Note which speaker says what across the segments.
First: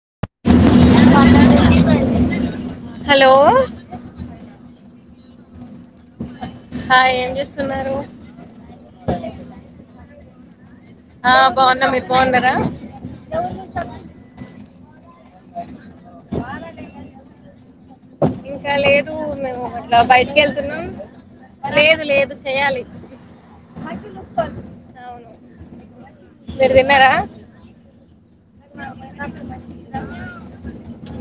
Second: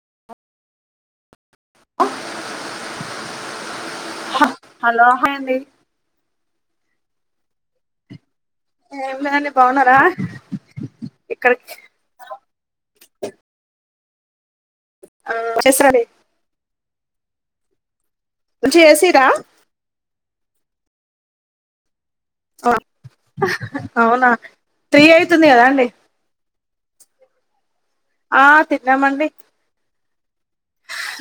Speaker 1: [inaudible]
Speaker 2: Hello
Speaker 1: hello hi అండి
Speaker 2: hi ఏం చేస్తున్నారు
Speaker 1: ఏమి లేదండి బాగున్నారా
Speaker 2: ఆ
Speaker 1: ఇక్కడికి
Speaker 2: బాగున్న మీరు బాగున్నారా [unintelligible]
Speaker 1: ఆ [unintelligible]
Speaker 2: ఇంకా
Speaker 1: లంచ్
Speaker 2: లేదు
Speaker 1: చేసిరా
Speaker 2: మేము అట్లా బయట వెళ్తున్నాం లేదు లేదు చేయాలి
Speaker 1: అవునా త్రి అయితుంది కదా అండి
Speaker 2: మీర్ తిన్నారా
Speaker 1: ఆ తిన్నామండి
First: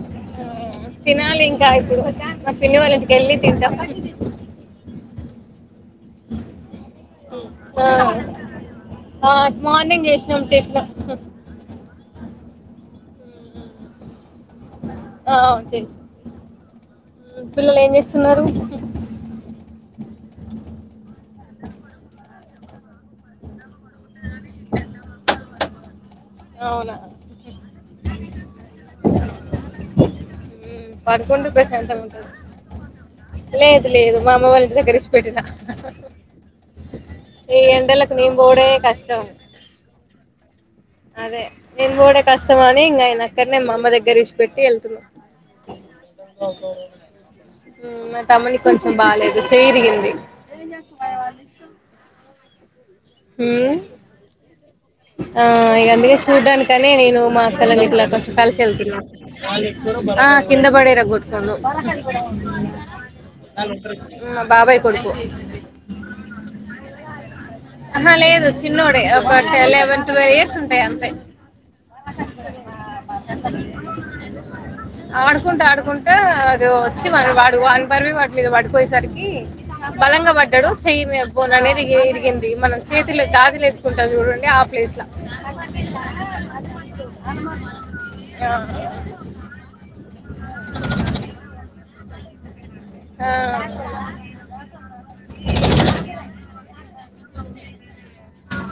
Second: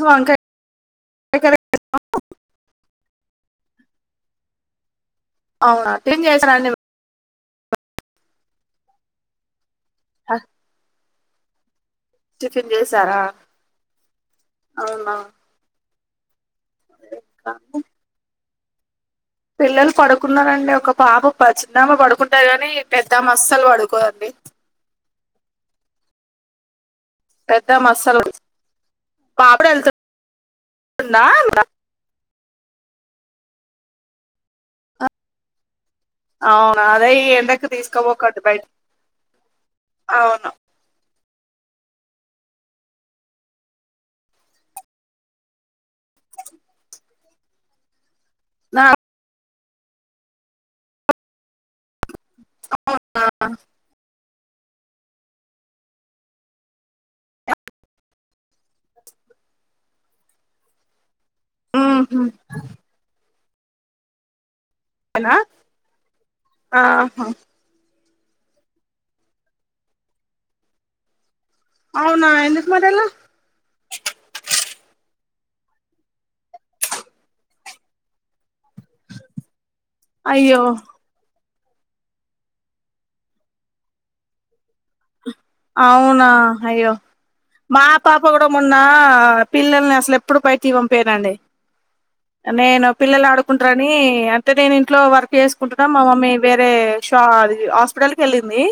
Speaker 1: వకా
Speaker 2: ఆ, తినాలి గా ఇప్పుడు పిన్ని వాళ్ళ ఇంటికి వెళ్ళీ తంటా
Speaker 1: అవునా క్లీన్ చేసారా అండి వాల్
Speaker 2: ఆ ఆ మార్నింగ్ చేసినాంటే ఎట్లా
Speaker 1: చికెన్ చేసార
Speaker 2: ఆ తెల్ మి పిల్లలు ఏం చేస్తున్నారు
Speaker 1: పిల్లలు పడుకున్నారండి ఒక పాప ప చిన్నామ పడుకుంటది కానీ పెద్దమా అస్సలు పడుకోదండి
Speaker 2: అవునా
Speaker 1: పెద్దామ అస్సలు పనుకోదు పాప
Speaker 2: ఉమ్,
Speaker 1: తోల్తుంద
Speaker 2: పడుకుంటే
Speaker 1: మీ
Speaker 2: ప్రశాంతంగా ఉంటుంది లేదు లేదు మా అమ్మ వాళ్ళ దగ్గర ఇడ్సి పెట్టినా
Speaker 1: అవునా అదే ఈ ఎండకు
Speaker 2: నేను
Speaker 1: తీసుకోపోకండి బయటకి
Speaker 2: పోవడమే కష్టం
Speaker 1: అవును
Speaker 2: అదే నేను కూడా కష్టం అని ఇంకా ఆయన అక్కడనే మా అమ్మ దగ్గర ఇడ్సి పెట్టి వెళ్తున్నా హమ్ మా తమ్ముని
Speaker 1: నా
Speaker 2: కొంచెం బాలేదు చెయ్ ఇరిగింది హుమ్ ఆ ఇగ అందుకే చూడ్డాన్కనే నేను మా అక్కలన్ గిట్ల కొంచం కలిసి ఎళ్తున్న ఆ కింద పడే ఇరగొట్ కుండు
Speaker 1: మ్మ్ హ్మ్
Speaker 2: హుమ్ బాబాయ్ కొడుకు
Speaker 1: అతనా ఆహా
Speaker 2: ఆహ లేదు చిన్నోడే ఒక టె లెవెన్ ట్వెల్వ్ ఇయర్స్ ఉంటాయ్ అంతే
Speaker 1: అవునా ఎందుకు మరి అలా
Speaker 2: ఆడుకుంటా ఆడుకుంటా అది వచ్చి వాడు వాని పర్వి వాటి మీద వాడు పోయేసరికి బలంగా
Speaker 1: అయ్యో
Speaker 2: పడ్డాడు చెయ్యి మీ బోన్ అనేది ఏ ఇరిగిన్ ది మనం చేతులకి గాజులేసుకుంటాం చూడండి ఆ ప్లేస్ లో
Speaker 1: అవునా అయ్యో మా పాప కూడా మొన్న పిల్లల్ని అసలు ఎప్పుడూ బయటికి పంపియ్యనండి నేను పిల్లలు
Speaker 2: ఆ, ఆ,
Speaker 1: ఆడుకుంటరని అంటే నేను ఇంట్లో వర్క్ చేసుకుంటున్నా మా మమ్మీ వేరే షా అది హాస్పిటెల్ కి వెళ్ళింది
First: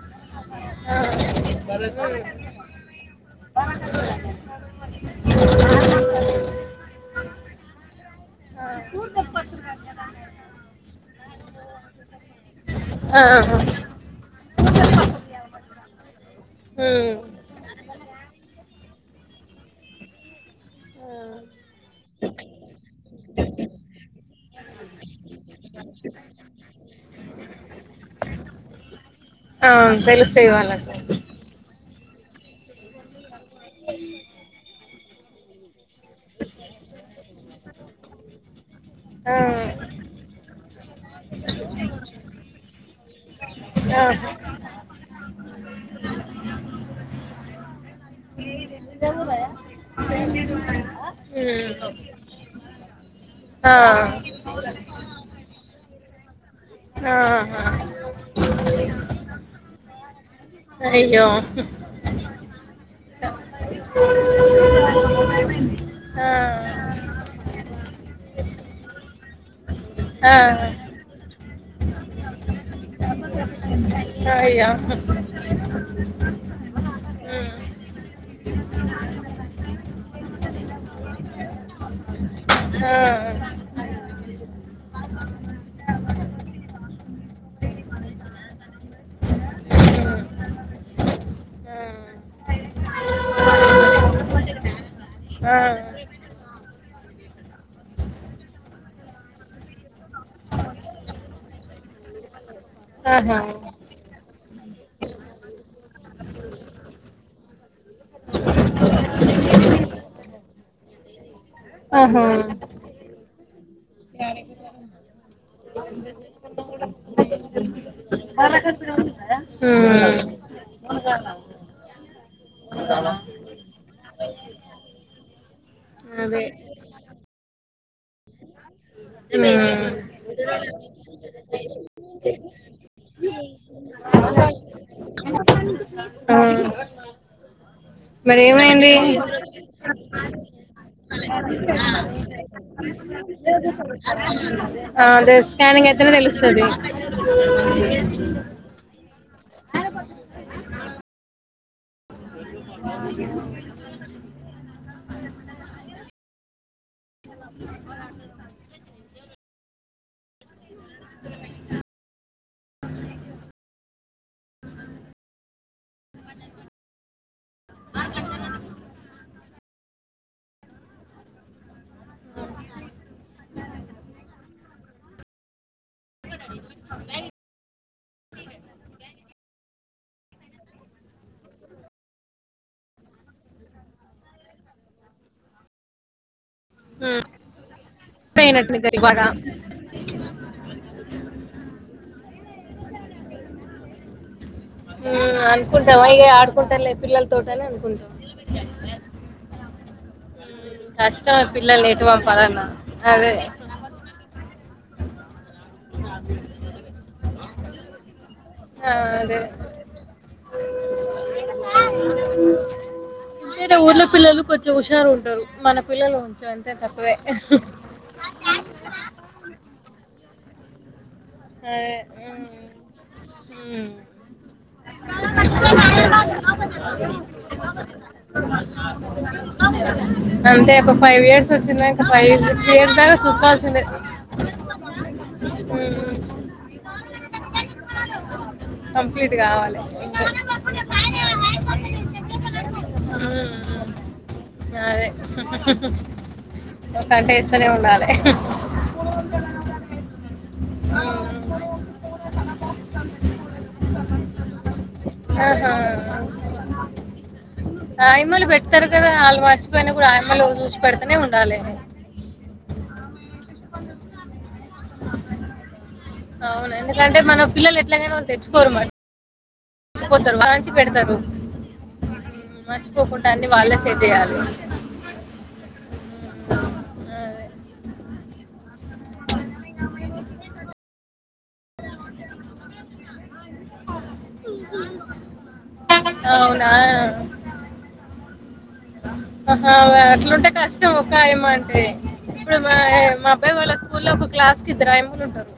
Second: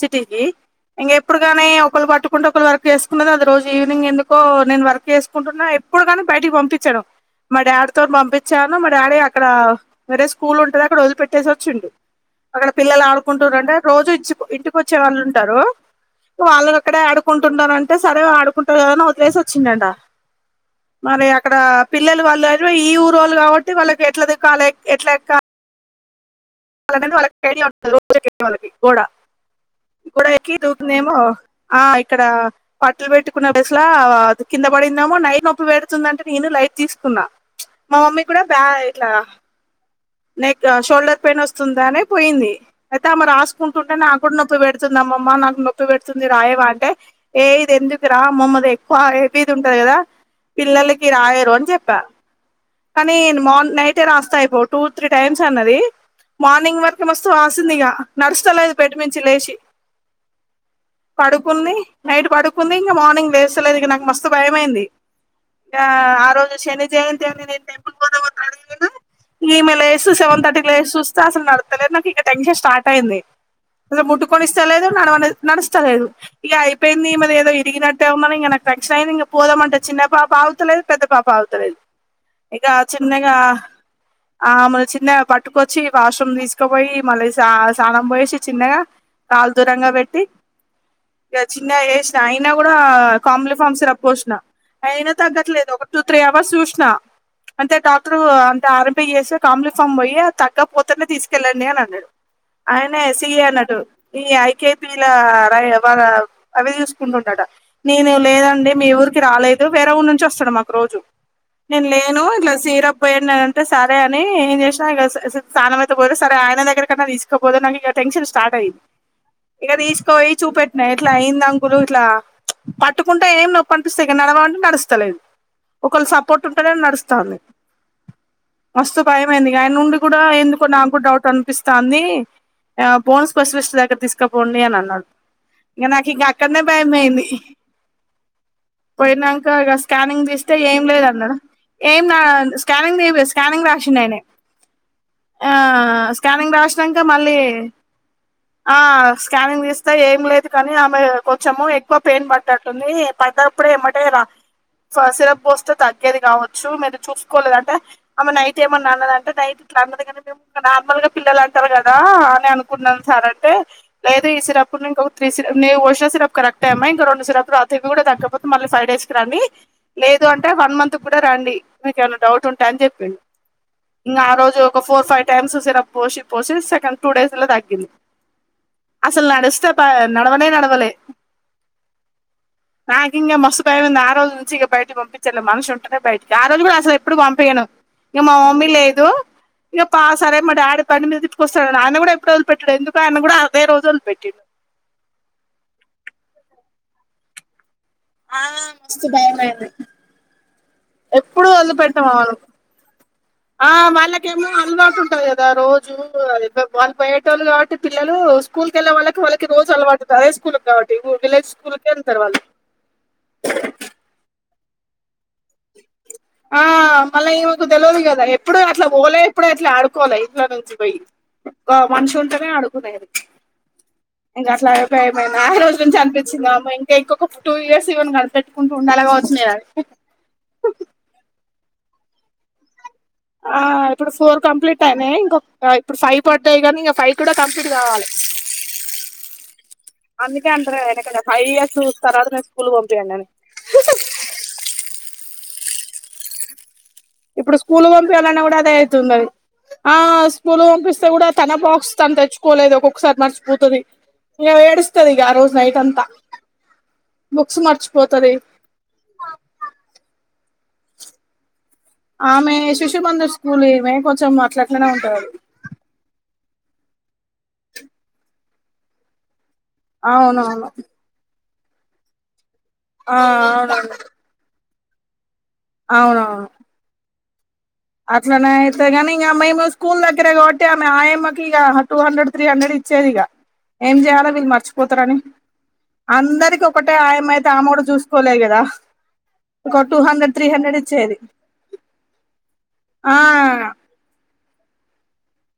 Speaker 1: సిటీకి
Speaker 2: ఆ,
Speaker 1: ఇంగెప్పుడుగానీ ఒకళ్ళు పట్టుకుంటే ఒకరు వర్క్ చేసుకున్నది అది రోజు ఈవనింగ్ ఎందుకో నేను వర్క్ చేసుకుంటున్నా ఎప్పుడూ గాని బయటికి పంపిచ్చను మా డాడు తో [unintelligible] చ్చాను మా డాడీ అక్కడ వేరే స్కూల్ ఉంటది అక్కడ వదిలి పెట్టేసి వొచ్చిండు అక్కడ పిల్లలు ఆడుకుంటుర్రంటే
Speaker 2: ఆ,
Speaker 1: రోజూ ఇచ్ ఇంటికొచ్చే వాళ్ళున్ వాళ్ళు అక్కడే
Speaker 2: ఉమ్,
Speaker 1: ఆడుకుంటున్నారంటే సరే ఆడు కుంటాది కదా అని వదిలేసి వచ్చిండంటా మరి అక్కడ పిల్లలు వాళ్ళు ఈ ఊరోళ్ళు కాబట్టి వాళ్ళకి ఎట్లా దక్కాలి ఎట్లా ఎక్కా [inaudible] రోజూ ఎక్కే వాళ్ళకి గోడ
Speaker 2: ఆ,
Speaker 1: గోడ
Speaker 2: తెలుస్తాయి
Speaker 1: ఎక్కి
Speaker 2: వాళ్ళకు
Speaker 1: దూకిందమో ఆ క్కడ పట్టలు పెట్టు కున్న డెస్ లో అది కింద పడిందేమో నైన్ నొప్పి వెడ్ తుందంటే నేను లైట్ తీసుకున్నా ప్చ్ మా మమ్మీ క్కూడా బ్యాయ్
Speaker 2: ఆ
Speaker 1: నెక్ షోల్డర్ పైనే వస్తుందనే పోయింది అయితే ఆమె రాస్ కుంటుంటే
Speaker 2: ఆ,
Speaker 1: నాకు కూడా నొప్పి పెడుతుంది అమ్మమ్మా నాకు నొప్పి పెడుతుంది రాయవా అంటే ఏ ఇది ఎందుకు రా అమ్మమ్మది ఎక్కువ హెవీ ది ఉంటది కదా పిల్లలకి రాయరు అని చెప్పా
Speaker 2: ఉమ్,
Speaker 1: కానీ మార్
Speaker 2: ఆ,
Speaker 1: నైటే రాస్తా అయిపో త్రీ టైమ్స్ అన్నది మార్నింగ్ వరకు
Speaker 2: ఆ,
Speaker 1: మస్తు వాసింది ఇక నడుస్తలేదు బెడ్ మీద నుంచి లేచి
Speaker 2: అయ్యో
Speaker 1: పడుకుంది నైట్ పడుకుంది ఇంకా మార్నింగ్ లేస్తలేదు ఇక నాకు మస్తు భయమైంది ఇంక ఆ రోజు శని జయంతి అని నేను టెంపుల్ పోదా ఈమె లేసు
Speaker 2: ఆ,
Speaker 1: సెవెన్ తర్టీకీ లేసి చూస్తే అసలు నడు నడుస్తలేదు నాక్ ఇక టెన్షన్ స్టార్ట్ అయింది
Speaker 2: అయ్యో
Speaker 1: ముట్టుకొనిస్తలేదు
Speaker 2: ఉమ్,
Speaker 1: నడవ నడస్తలేదు ఇక అయిపోయింది మరి ఏదో ఇరిగినట్టే ఉంది ఉందని ఇంక నాకు టెక్షన్ అయింది ఇంక పోదామంటే చిన్న పాప ఆగుతలేదు పెద్ద పాప ఆగుతలేదు ఇక చిన్నగా
Speaker 2: ఆ,
Speaker 1: ఆమను చిన్నగా పట్టుకొచ్చి వాష్రూమ్ తీసుకపోయి మళ్ళీ సా సానం పోయసి చిన్నగా కాలు దూరంగా పెట్టి
Speaker 2: ఉమ్.
Speaker 1: ఇక చిన్నగా ఏసినా
Speaker 2: ఆ
Speaker 1: అయినా కూడా కాంప్లిఫామ్స్ సిరం పోసిన అయినా
Speaker 2: ఆ
Speaker 1: తగ్గట్లేదు ఒక టూ త్రీ వ సూష్ణా అంటే డాక్టర్ అంటే ఆర్ ఎం పి చేస్తే కాంబ్లి ఫామ్ పొయ్యి య్యి ఆ తక్క పోతేనే తీస్ కెల్లండి అని అన్నడు ఆయనే సి
Speaker 2: ఆహా
Speaker 1: ఈ అన్నట్టు ఈ ఐ కే పీ ల రై వారవ్ అవి చూసుకుంటుండట నేను లేదండి మీ ఊరికి రాలేదు వేరే ఊ నుం చొస్తాడు మాకు రోజూ నేను లేను
Speaker 2: ఆహా
Speaker 1: ఇట్లా సీరప్ పొయ్యున్న టే సరే అని ఏం చేసినా ఇగ [unintelligible] స్థానం అయితే పోదు సరే ఆయన దగ్గరికన్నా తీసుకపోతే నాకీ క టెన్షన్ స్టార్ట్ అయ్యింది ఇగ
Speaker 2: హ్మ్
Speaker 1: తీసుకో పోయి చూపెట్టినా ఇట్లా అయ్యిందంకులు ఇట్లా పట్టుకుం టే ఏం నొప్పి అనిపిస్తాయి ఇఖ నడవాలంటే నడుస్తలేదు ఒకళ్ళు
Speaker 2: అదే
Speaker 1: సపోర్ట్ ఉంటేనే నడుస్తాంది వస్తు భయమయ్యింది ఇగ ఆయనుండి
Speaker 2: హ్మ్
Speaker 1: కూడా ఎందుకో నాకు డౌట్ అనిపిస్తా ఉంది ఆ బోన్ స్పెషలిస్ట్ దగ్గరకు తీసుకపోండి అని అన్నాడు ఇగ నాకు అక్కడనే భయం అయ్యింది
Speaker 2: గదే ఏమైంది
Speaker 1: ఏంలేదు అన్నా కానింగ్ ఏం రాసా స్కానింగ్ రాసిండ్ ఆయనే
Speaker 2: ఆ అదే స్కానింగ్ అయితేనే
Speaker 1: స్కానింగ్
Speaker 2: తెలుస్తది
Speaker 1: రాసినాక మళ్ళీ ఆ స్కానింగ్ తీస్తే ఏం లేదు కాని ఆమె వచ్చాము ఎక్కువ పెయిన్ పట్ట టట్టుంది పెద్దప్పుడే ఏమంటే సిరప్ బోస్ట్ తగ్గేది కావచ్చు మీరు చూసుకోలేదంటే ఏమన్నారంటే డైట్ నార్మల్ గా పిల్లలు అంటారు కదా అని అనుకున్నాను సార్ అంటే లేదు ఈ సిరప్ ను ఇంకో త్రీ సి ఓషా సిరప్ కరెక్ట్ అయమ్మా ఇంకా రెండు సిరప్లు తాగితే కూడా తగ్గకపోతే మళ్ళీ ఫైవ్ డేస్కి రండి లేదు అంటే వన్ మంత్ కూడా రండి మీకేమన్నా డౌట్ంటే అని చెప్పి ఇంకా ఆ రోజు ఒక ఫోర్, ఫైవ్ టైమ్స్ సిరప్ పోసి పోసి సెకండ్ టూ డేస్ లో తగ్గింది అసలు నడిస్తే నడవనే నడవలే నాకు ఇంకా మస్తు భయమైంది ఆ రోజు నుంచి ఇక బయటకి పంపించలే మనిషి ఉంటేనే బయటికి ఆరోజు కూడా అసలు ఎప్పుడు
Speaker 2: హ్మ్
Speaker 1: పంపియను ఇంక మా మమ్మీ
Speaker 2: పోయినట్టుంది గరి
Speaker 1: లేదు
Speaker 2: బాగా
Speaker 1: ఇంక పా సరే మా డాడీ పనిమీది వస్తాడు ఆయన కూడా ఎప్పుడు వదిలి పెట్టడు ఎందుకు ఆయన కూడా అదే రోజు పెట్టిండు
Speaker 2: అనుకుంటామ్ వాళ్ళే ఆడుకుంటార్లే పిల్లల్ తోటి అని అనుకుంటా
Speaker 1: ఆ రోజు మస్తు భయమైంది
Speaker 2: కష్టం
Speaker 1: ఎప్పుడు
Speaker 2: పిల్లల్ని ఎటు
Speaker 1: వదిలిపెట్టము వాళ్ళకు
Speaker 2: పంపాలన్నా అదే
Speaker 1: ఆ వాళ్ళకేమో అల్వా తప్పదు కదా రోజు జు వాల్ యొక్క పాల్ పోయేది [unintelligible] కాబట్టి పిల్లలు స్కూల్ కు వెళ్ళే
Speaker 2: ఆ
Speaker 1: వాళ్ళకి
Speaker 2: అదే
Speaker 1: వాళ్ళకి రోజు అలవాటు హై స్కూల్ కాబట్టి విలేజ్ స్కూల్కి వెళ్తారు వాళ్ళు
Speaker 2: చూసావా
Speaker 1: ఆ మళ్ళీ ఈమెకు తెల్వదు కదా ఎప్పుడు అట్లా పోలే ఎప్పుడు అట్లా ఆడుకోలే ఇంట్లో నుంచి చ్ పోయి ఆ
Speaker 2: అదే
Speaker 1: మనిషి
Speaker 2: హ్మ్
Speaker 1: ఉంటేనే ఆడుకునేది
Speaker 2: హ్మ్
Speaker 1: ఇంకా అట్లా అయిపోయ ఏమై ఆ రోజు నుంచి అనిపించిందా ఇంకా ఇంకొక టూ ఇయర్స్ ఇవన్ కనపెట్టుకుంటూ ఉండాల
Speaker 2: అంతే ఒక ఫైవ్ ఇయర్స్ వచ్చిందా ఇంకా ఫైవ్, సిక్స్ ఇయర్స్ దాకా
Speaker 1: ఆ
Speaker 2: చూసుకోవాల్సిందే
Speaker 1: ఇప్పుడు ఫోర్ కంప్లీట్ అయినాయ్ ఇంకొ ఇప్పుడు ఫైవ్ పడ్ ఉంటాయి కానీ ఇంక ఫైవ్ కూడా కంప్లీట్ కావాలి
Speaker 2: కంప్లీట్ కావాలి
Speaker 1: అందుకే అంటారు ఫైవ్ ఇయర్స్ తర్వాత నేను స్కూల్ పంపియండని
Speaker 2: మ్మ్. అదే ఒక గంట
Speaker 1: ఇప్పుడు
Speaker 2: వేస్తూనే
Speaker 1: స్కూలుకు
Speaker 2: ఉండాలి
Speaker 1: పంపియ్యాలన్నా కూడా అదే అయితున్నది [unintelligible] స్కులుకు పంపిస్తే
Speaker 2: మ్మ్.
Speaker 1: కూడా తన బాక్స్ తను తెచ్చుకోలేదు ఒక్కొక్కసారి మర్చిపోతది ఇయమ ఏడుస్ తది ఇగ ఆరోజు
Speaker 2: ఆహా.
Speaker 1: నైట్ అంతా బుక్స్ మర్చు
Speaker 2: ఆయమ్మలు పెడతారు కదా ఆళ్లు మర్చిపోయిన కూడా ఆయమ్మలు చూసి పెడతనే ఉండాలి
Speaker 1: ఆమె శిశు మందుస్ లు ఈమే కొంచెం అట్లట్ అట్లనే ఉంటది ఆమె
Speaker 2: అవును ఎందుకంటే మన పిల్లలు ఎట్లాగైనా తెచ్చుకోరు మర్చిపోతారు
Speaker 1: అవునవును
Speaker 2: వాలొచ్చి పెడతారు మ్మ్.
Speaker 1: ఆ
Speaker 2: మర్చిపోకుండా అన్ని వాళ్ళే
Speaker 1: అవునండి
Speaker 2: సెట్ చేయాలే
Speaker 1: అవునవును
Speaker 2: అదే
Speaker 1: అట్లనే అయితే కాని ఇంగ మేము స్కూల్ దగ్గరే కాబట్టి ఆమె ఆయమ్మకి ఇక టూ హండ్రెడ్ త్రీ హండ్రెడ్ ఇచ్చేది ఇక ఏం చేయాల వీళ్ళు మర్చిపోతారని అందరికి
Speaker 2: అవునా
Speaker 1: ఒకటే ఆయమయితే ఆమె గుడ చూస్ పోలే గదా
Speaker 2: హావ అట్లుంటే కష్టం ఒక్క
Speaker 1: ఇచ్చేది
Speaker 2: ఆయమ్మ అంటే ఇప్పుడు ఆయే
Speaker 1: ఆ
Speaker 2: మా అబ్బాయి వాళ్ళ స్కూల్లో ఒక క్లాస్ కిద్దరు ఆయమ్మలు ఉంటరు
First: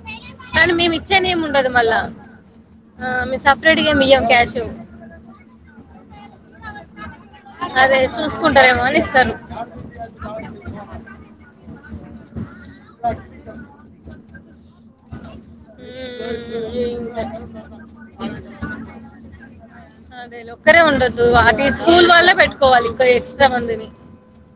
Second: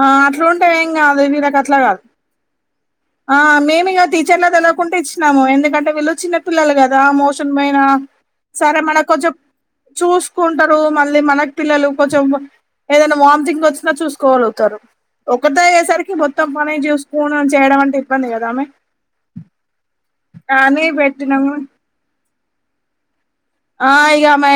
Speaker 1: ఆ అట్లా ఉంటే ఏం కాదు
Speaker 2: ఏమి
Speaker 1: వీళ్ళకి
Speaker 2: ఉండదు మళ్ళా
Speaker 1: అట్లకాదు, ఆ మేము
Speaker 2: సపరేట్గా
Speaker 1: ఇగ
Speaker 2: ఏమి ఇయ్యం
Speaker 1: టీచర్లకు
Speaker 2: క్యాష్
Speaker 1: తెలవకుంట ఇచ్చినాము ఎందుకంటే వీళ్ళు చిన్న పిల్లలు గ దా మోషన్ బోయిన
Speaker 2: అదే
Speaker 1: సరే
Speaker 2: చూసుకుంటారేమో అని
Speaker 1: మనకొంచెం
Speaker 2: ఇస్తారు
Speaker 1: చూసుకుంటారు, మళ్ళీ మనకు పిల్లలు కొంచెం ఏదైనా వామ్తింగ్ వచ్చినా చూసుకోరు. ఒకటే అయ్యేసరికి మొత్తం పనే
Speaker 2: ఉమ్,
Speaker 1: జూసుకొని చేయడం అంటే ఇబ్బంది కదా ఆమె కానీ పెట్టినాం.
Speaker 2: వాల్లే పెట్టుకోవాలి ప్లేయర్స్
Speaker 1: ఆ ఇగ ఆమె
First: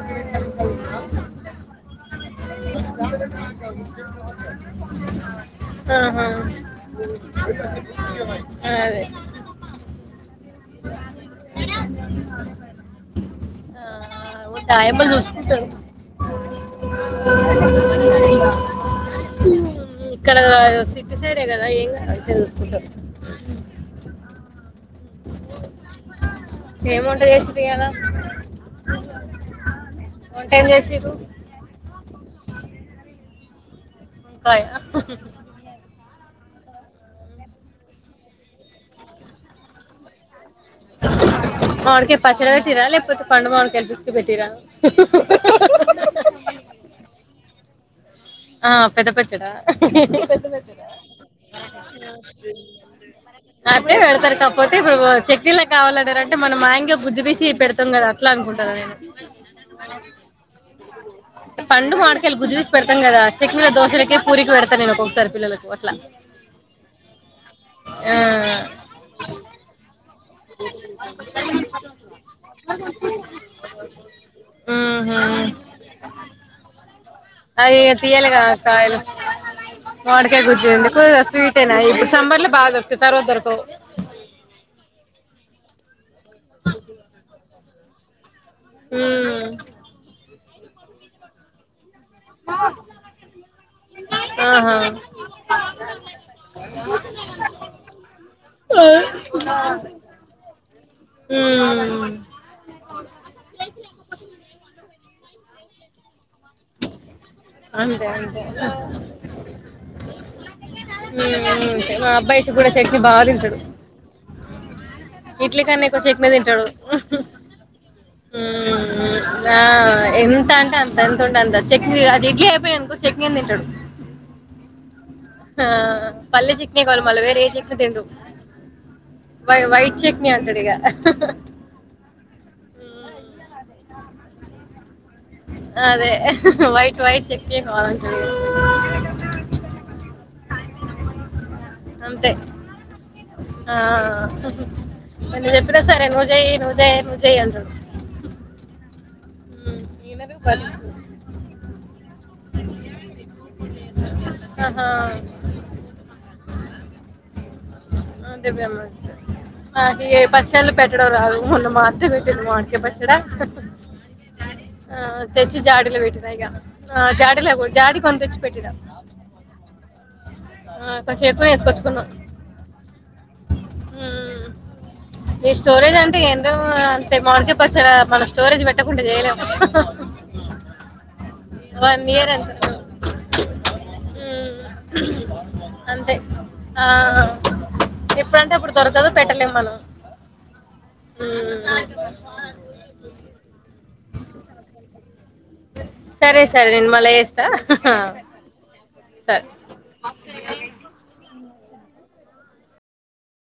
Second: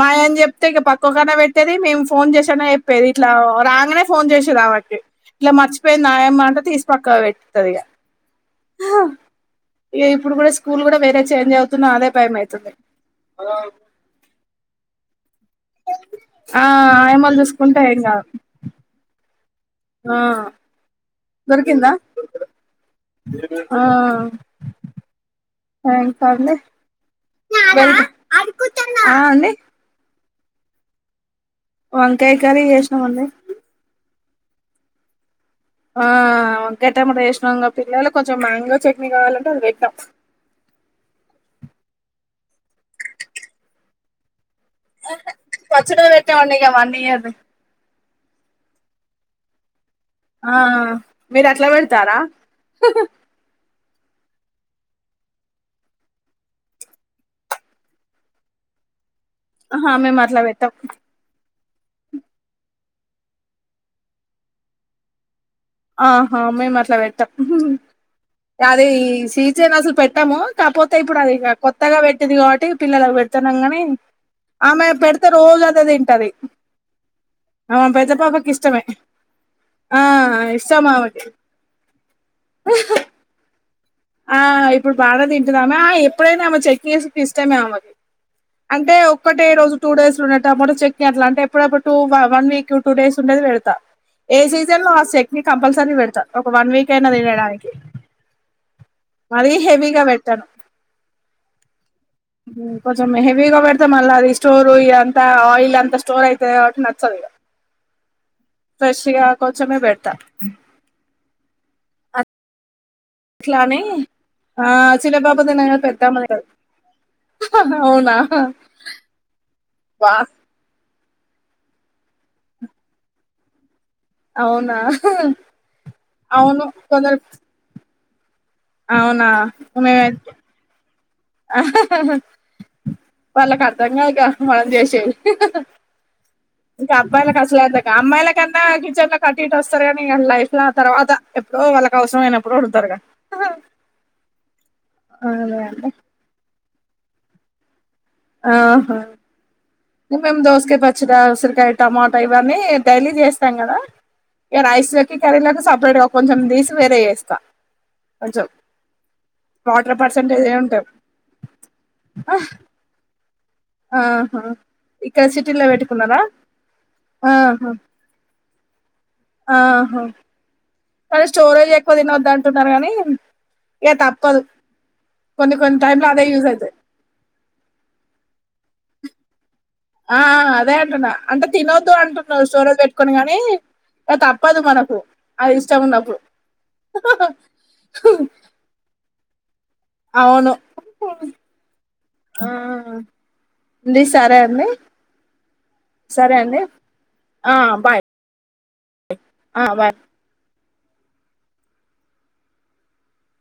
Speaker 1: మాయిఅని చెప్తే ఇక పక్కకన్నా పెట్టేది, మేం ఫోన్ జేసి అన్న చెప్పేది ఇట్లా రాంగనే ఫోన్ జేసిర్రామెకి ఇట్లా మర్చిపోయింది
Speaker 2: ఆహా,
Speaker 1: ఆయమ్మ అంటే తీసి పక్కకు పెట్తది ఇగ,
Speaker 2: అదే
Speaker 1: ఇప్పుడు కూడా స్కూల్ కూడా వేరే చేంజ్ అవుతు తున్నా అదే టైమ్ అయితది హలో
Speaker 2: వాళ్ చూస్
Speaker 1: ఆ ఆయమ్మలు చూసుకుంటే ఏం గాదు
Speaker 2: ఉమ్,
Speaker 1: ఆ
Speaker 2: ఇక్కడ సిటీ సైడే కదా ఏం
Speaker 1: దొరికిందా
Speaker 2: కాదు మంచిగా చూసుకుంటారు
Speaker 1: ఆ థ్యాంక్, సర్లే
Speaker 2: ఏం వంట చేసింది కదా
Speaker 1: వెళ్తా ఆ అండి
Speaker 2: వంట ఏం చేసిర్రు
Speaker 1: వంకాయ్ కర్రీ చేసినాం అండి
Speaker 2: బాయ్
Speaker 1: ఆ ఒక గంటె మళ్ళ వేసినాం కాబట్టి పిల్లలు కొంచెం మ్యాంగో చట్నీ కావాలంటే అది పెట్టాం
Speaker 2: మామిడికాయ పచ్చడి పెట్టిర్రా లేకపోతే పండు మామిడికాయలు తీసుకుని పెట్టిర్రా
Speaker 1: పచ్చడే పెట్టామండి ఇక అవ్వన్నీ కాదు
Speaker 2: ఆ పెద్ద పచ్చడా
Speaker 1: ఆ మీరు అట్ల పెడతారా
Speaker 2: ఇప్పుడే దొరకకపోతే అప్పుడు చట్నీలేకి కావాలనుకుంటే మనం మ్యాంగో బుజ్జు తీసి పెడ్తాం కదా అట్లా అనుకుంటాన్న నేను
Speaker 1: ఆహా మేము అట్లా పెట్టాం
Speaker 2: పండు మామిడికాయలు కు జ్యూస్ పెడుతాం కదా చెట్నీ దోశలకీ, పూరీ కి పెడత నేనోక్కొసారి పిల్లలకి
Speaker 1: ఆహా మేము అట్ల పెట్టం
Speaker 2: ఆ,
Speaker 1: అదే ఈ సీజాన్ అసల్ పెట్ ట్టము కాకపోతే ఇప్పుడు అది కొత్తగా పెట్టింది కాబట్టి పిల్లలలకు పెడుతున్నాం కానీ ఆమె పెడితే
Speaker 2: మ్మ్హ్మ్.
Speaker 1: రోజు అదే తింటది.
Speaker 2: అది
Speaker 1: ఆమె పెద్ద
Speaker 2: తీయాలిగా
Speaker 1: పాపకి ఇష్టమే
Speaker 2: కాయలు
Speaker 1: ఆ
Speaker 2: మామిడికాయ గుజ్జు
Speaker 1: ఇష్టం
Speaker 2: ఎందుకో
Speaker 1: ఆమెకి
Speaker 2: స్వీట్ ఉనాయ్ సమ్మర్ లో బాగా దొరుకుతాయి తర్వాత దొరకవ్
Speaker 1: ఆ ఇప్పుడు బాగా తింటునామాయి ఎప్పుడైనా ఆమె చెక్కిస్ ఇష్టమే ఆమెకి అంటే
Speaker 2: మ్మ్.
Speaker 1: ఒక్కటే రోజు టూ డేస్ లో ఉన్న ప్పుడు చెక్కి అట్లాంటే ఎప్పుడప్పుడు two one week two days ఉండేది పెడత ఏ
Speaker 2: ఆహా
Speaker 1: సీజన్ లో ఆ చెక్ ని కంపల్సరీ పెడత ఒక వన్ వీక్ అయినా తినడానికి మరీ హెవీగా పెట్టను
Speaker 2: ఉమ్
Speaker 1: కొంచెం హెవీగా పెడతే మళ్ళ అవి స్టోర్ ఇదంతా ఆయిల్ అంత స్టోర్ అయి తే నాకు నచ్చదు
Speaker 2: అంతే అంతే ఉమ్
Speaker 1: ఫ్రెష్ గా కొంచమే పెడత
Speaker 2: హ్మ్మ్ హ్మ్మ్ మా అబ్బాయి కూడా చట్నీ బాగా తింటాడు
Speaker 1: ఇట్లా అని హా
Speaker 2: ఇడ్లీ కన్నా ఎక్కువ చట్నీ తింటాడు
Speaker 1: అవునా
Speaker 2: హ్మ్మ్ హ్మ్మ్ ఆ
Speaker 1: వా
Speaker 2: ఎంత అంటే అంత ఎంతుంటే అంత చెట్నీ అది ఇడ్లీ అయిపోయింది అనుకో చేట్నీ తింటాడు
Speaker 1: అవునా
Speaker 2: ఆ పల్లె
Speaker 1: అవును
Speaker 2: చెట్నే కావాలి
Speaker 1: కొందరు
Speaker 2: మళ్ళా వేరే ఏ చట్నీ తినడు
Speaker 1: అవునా మే
Speaker 2: చట్నీ అంటాడు ఇగ
Speaker 1: వాళ్లకు అర్థం కాక వాళ్ళు చేసేది
Speaker 2: అదే
Speaker 1: ఇంకా
Speaker 2: వైట్ వైట్
Speaker 1: అబ్బాయిలకు
Speaker 2: చట్నీ
Speaker 1: అసలుకే
Speaker 2: కావాలంటాడు
Speaker 1: అమ్మాయిల
Speaker 2: ఇగ
Speaker 1: కన్నా కిచెన్ లోకి అటు ఇటు వస్తారు కానీ లైఫ్ లో తర్వాత ఎప్పుడో వాళ్ళకు అవసరం
Speaker 2: అంతే
Speaker 1: అయినప్పుడు అడుగుతారు కద
Speaker 2: నను చెప్పినా సరే నువ్వు చెయి నువ్ జై జై అంటడు
Speaker 1: ఆహా మేము
Speaker 2: వినరు
Speaker 1: దోసకాయ
Speaker 2: పట్టించుకోరు
Speaker 1: పచ్చిడి ఉసిరికాయ టమోటో ఇవన్నీ డైలీ చేస్తాం కదా ఇక
Speaker 2: ఆహా,
Speaker 1: రైస్లోకి కర్రీలోకి సపరేట్గా కొంచెం తీసి వేరే చేస్త
Speaker 2: ఆ,
Speaker 1: కొంచెం
Speaker 2: దివ్యమ్మ అంటారు.
Speaker 1: వాటర్
Speaker 2: నాకు
Speaker 1: పర్సంటేజ్ ఏ
Speaker 2: పచ్చళ్ళు
Speaker 1: ఉంటా
Speaker 2: పెట్టడం రాదు మొన్న హా తెచ్చి జాడీలో
Speaker 1: పెట్టుకున్నారా
Speaker 2: పెట్టినా ఇ జాడీలో
Speaker 1: ఆహా
Speaker 2: జాడ కొంత తెచ్చి పెట్టి
Speaker 1: ఆహా
Speaker 2: కొంచం
Speaker 1: కానీ
Speaker 2: ఎక్కువ
Speaker 1: స్టోరేజ్
Speaker 2: వేసుకొచ్చుకున్నా
Speaker 1: తినొద్దు అంటున్నారు కానీ ఇక తప్పదు కొన్ని కొన్ని
Speaker 2: స్టోరేజ్
Speaker 1: టైమ్ లో
Speaker 2: అంటే
Speaker 1: అదే
Speaker 2: ఏ
Speaker 1: యూజ్ అయితది
Speaker 2: అ మన స్టరేజ [unintelligible]
Speaker 1: ఆ ఆ అదే అంటున్న అంటే తినొద్దు
Speaker 2: వన్ ఇయర్
Speaker 1: అంటున్నా
Speaker 2: అంతే
Speaker 1: స్టోరజ్ పెట్టుకొని కానీ ఇ తప్పదు
Speaker 2: ఉమ్,
Speaker 1: మనకు అది ఇష్టం
Speaker 2: అంతే
Speaker 1: ఉన్నప్పుడు
Speaker 2: ఆ, పెట్టలేం మనం
Speaker 1: అవును
Speaker 2: ఉమ్.
Speaker 1: హమ్ డి సరే అండి సరే అండి
Speaker 2: నేను మళ్ళీ చేస్తా
Speaker 1: ఆ బాయ్
Speaker 2: సరే
Speaker 1: ఆ బ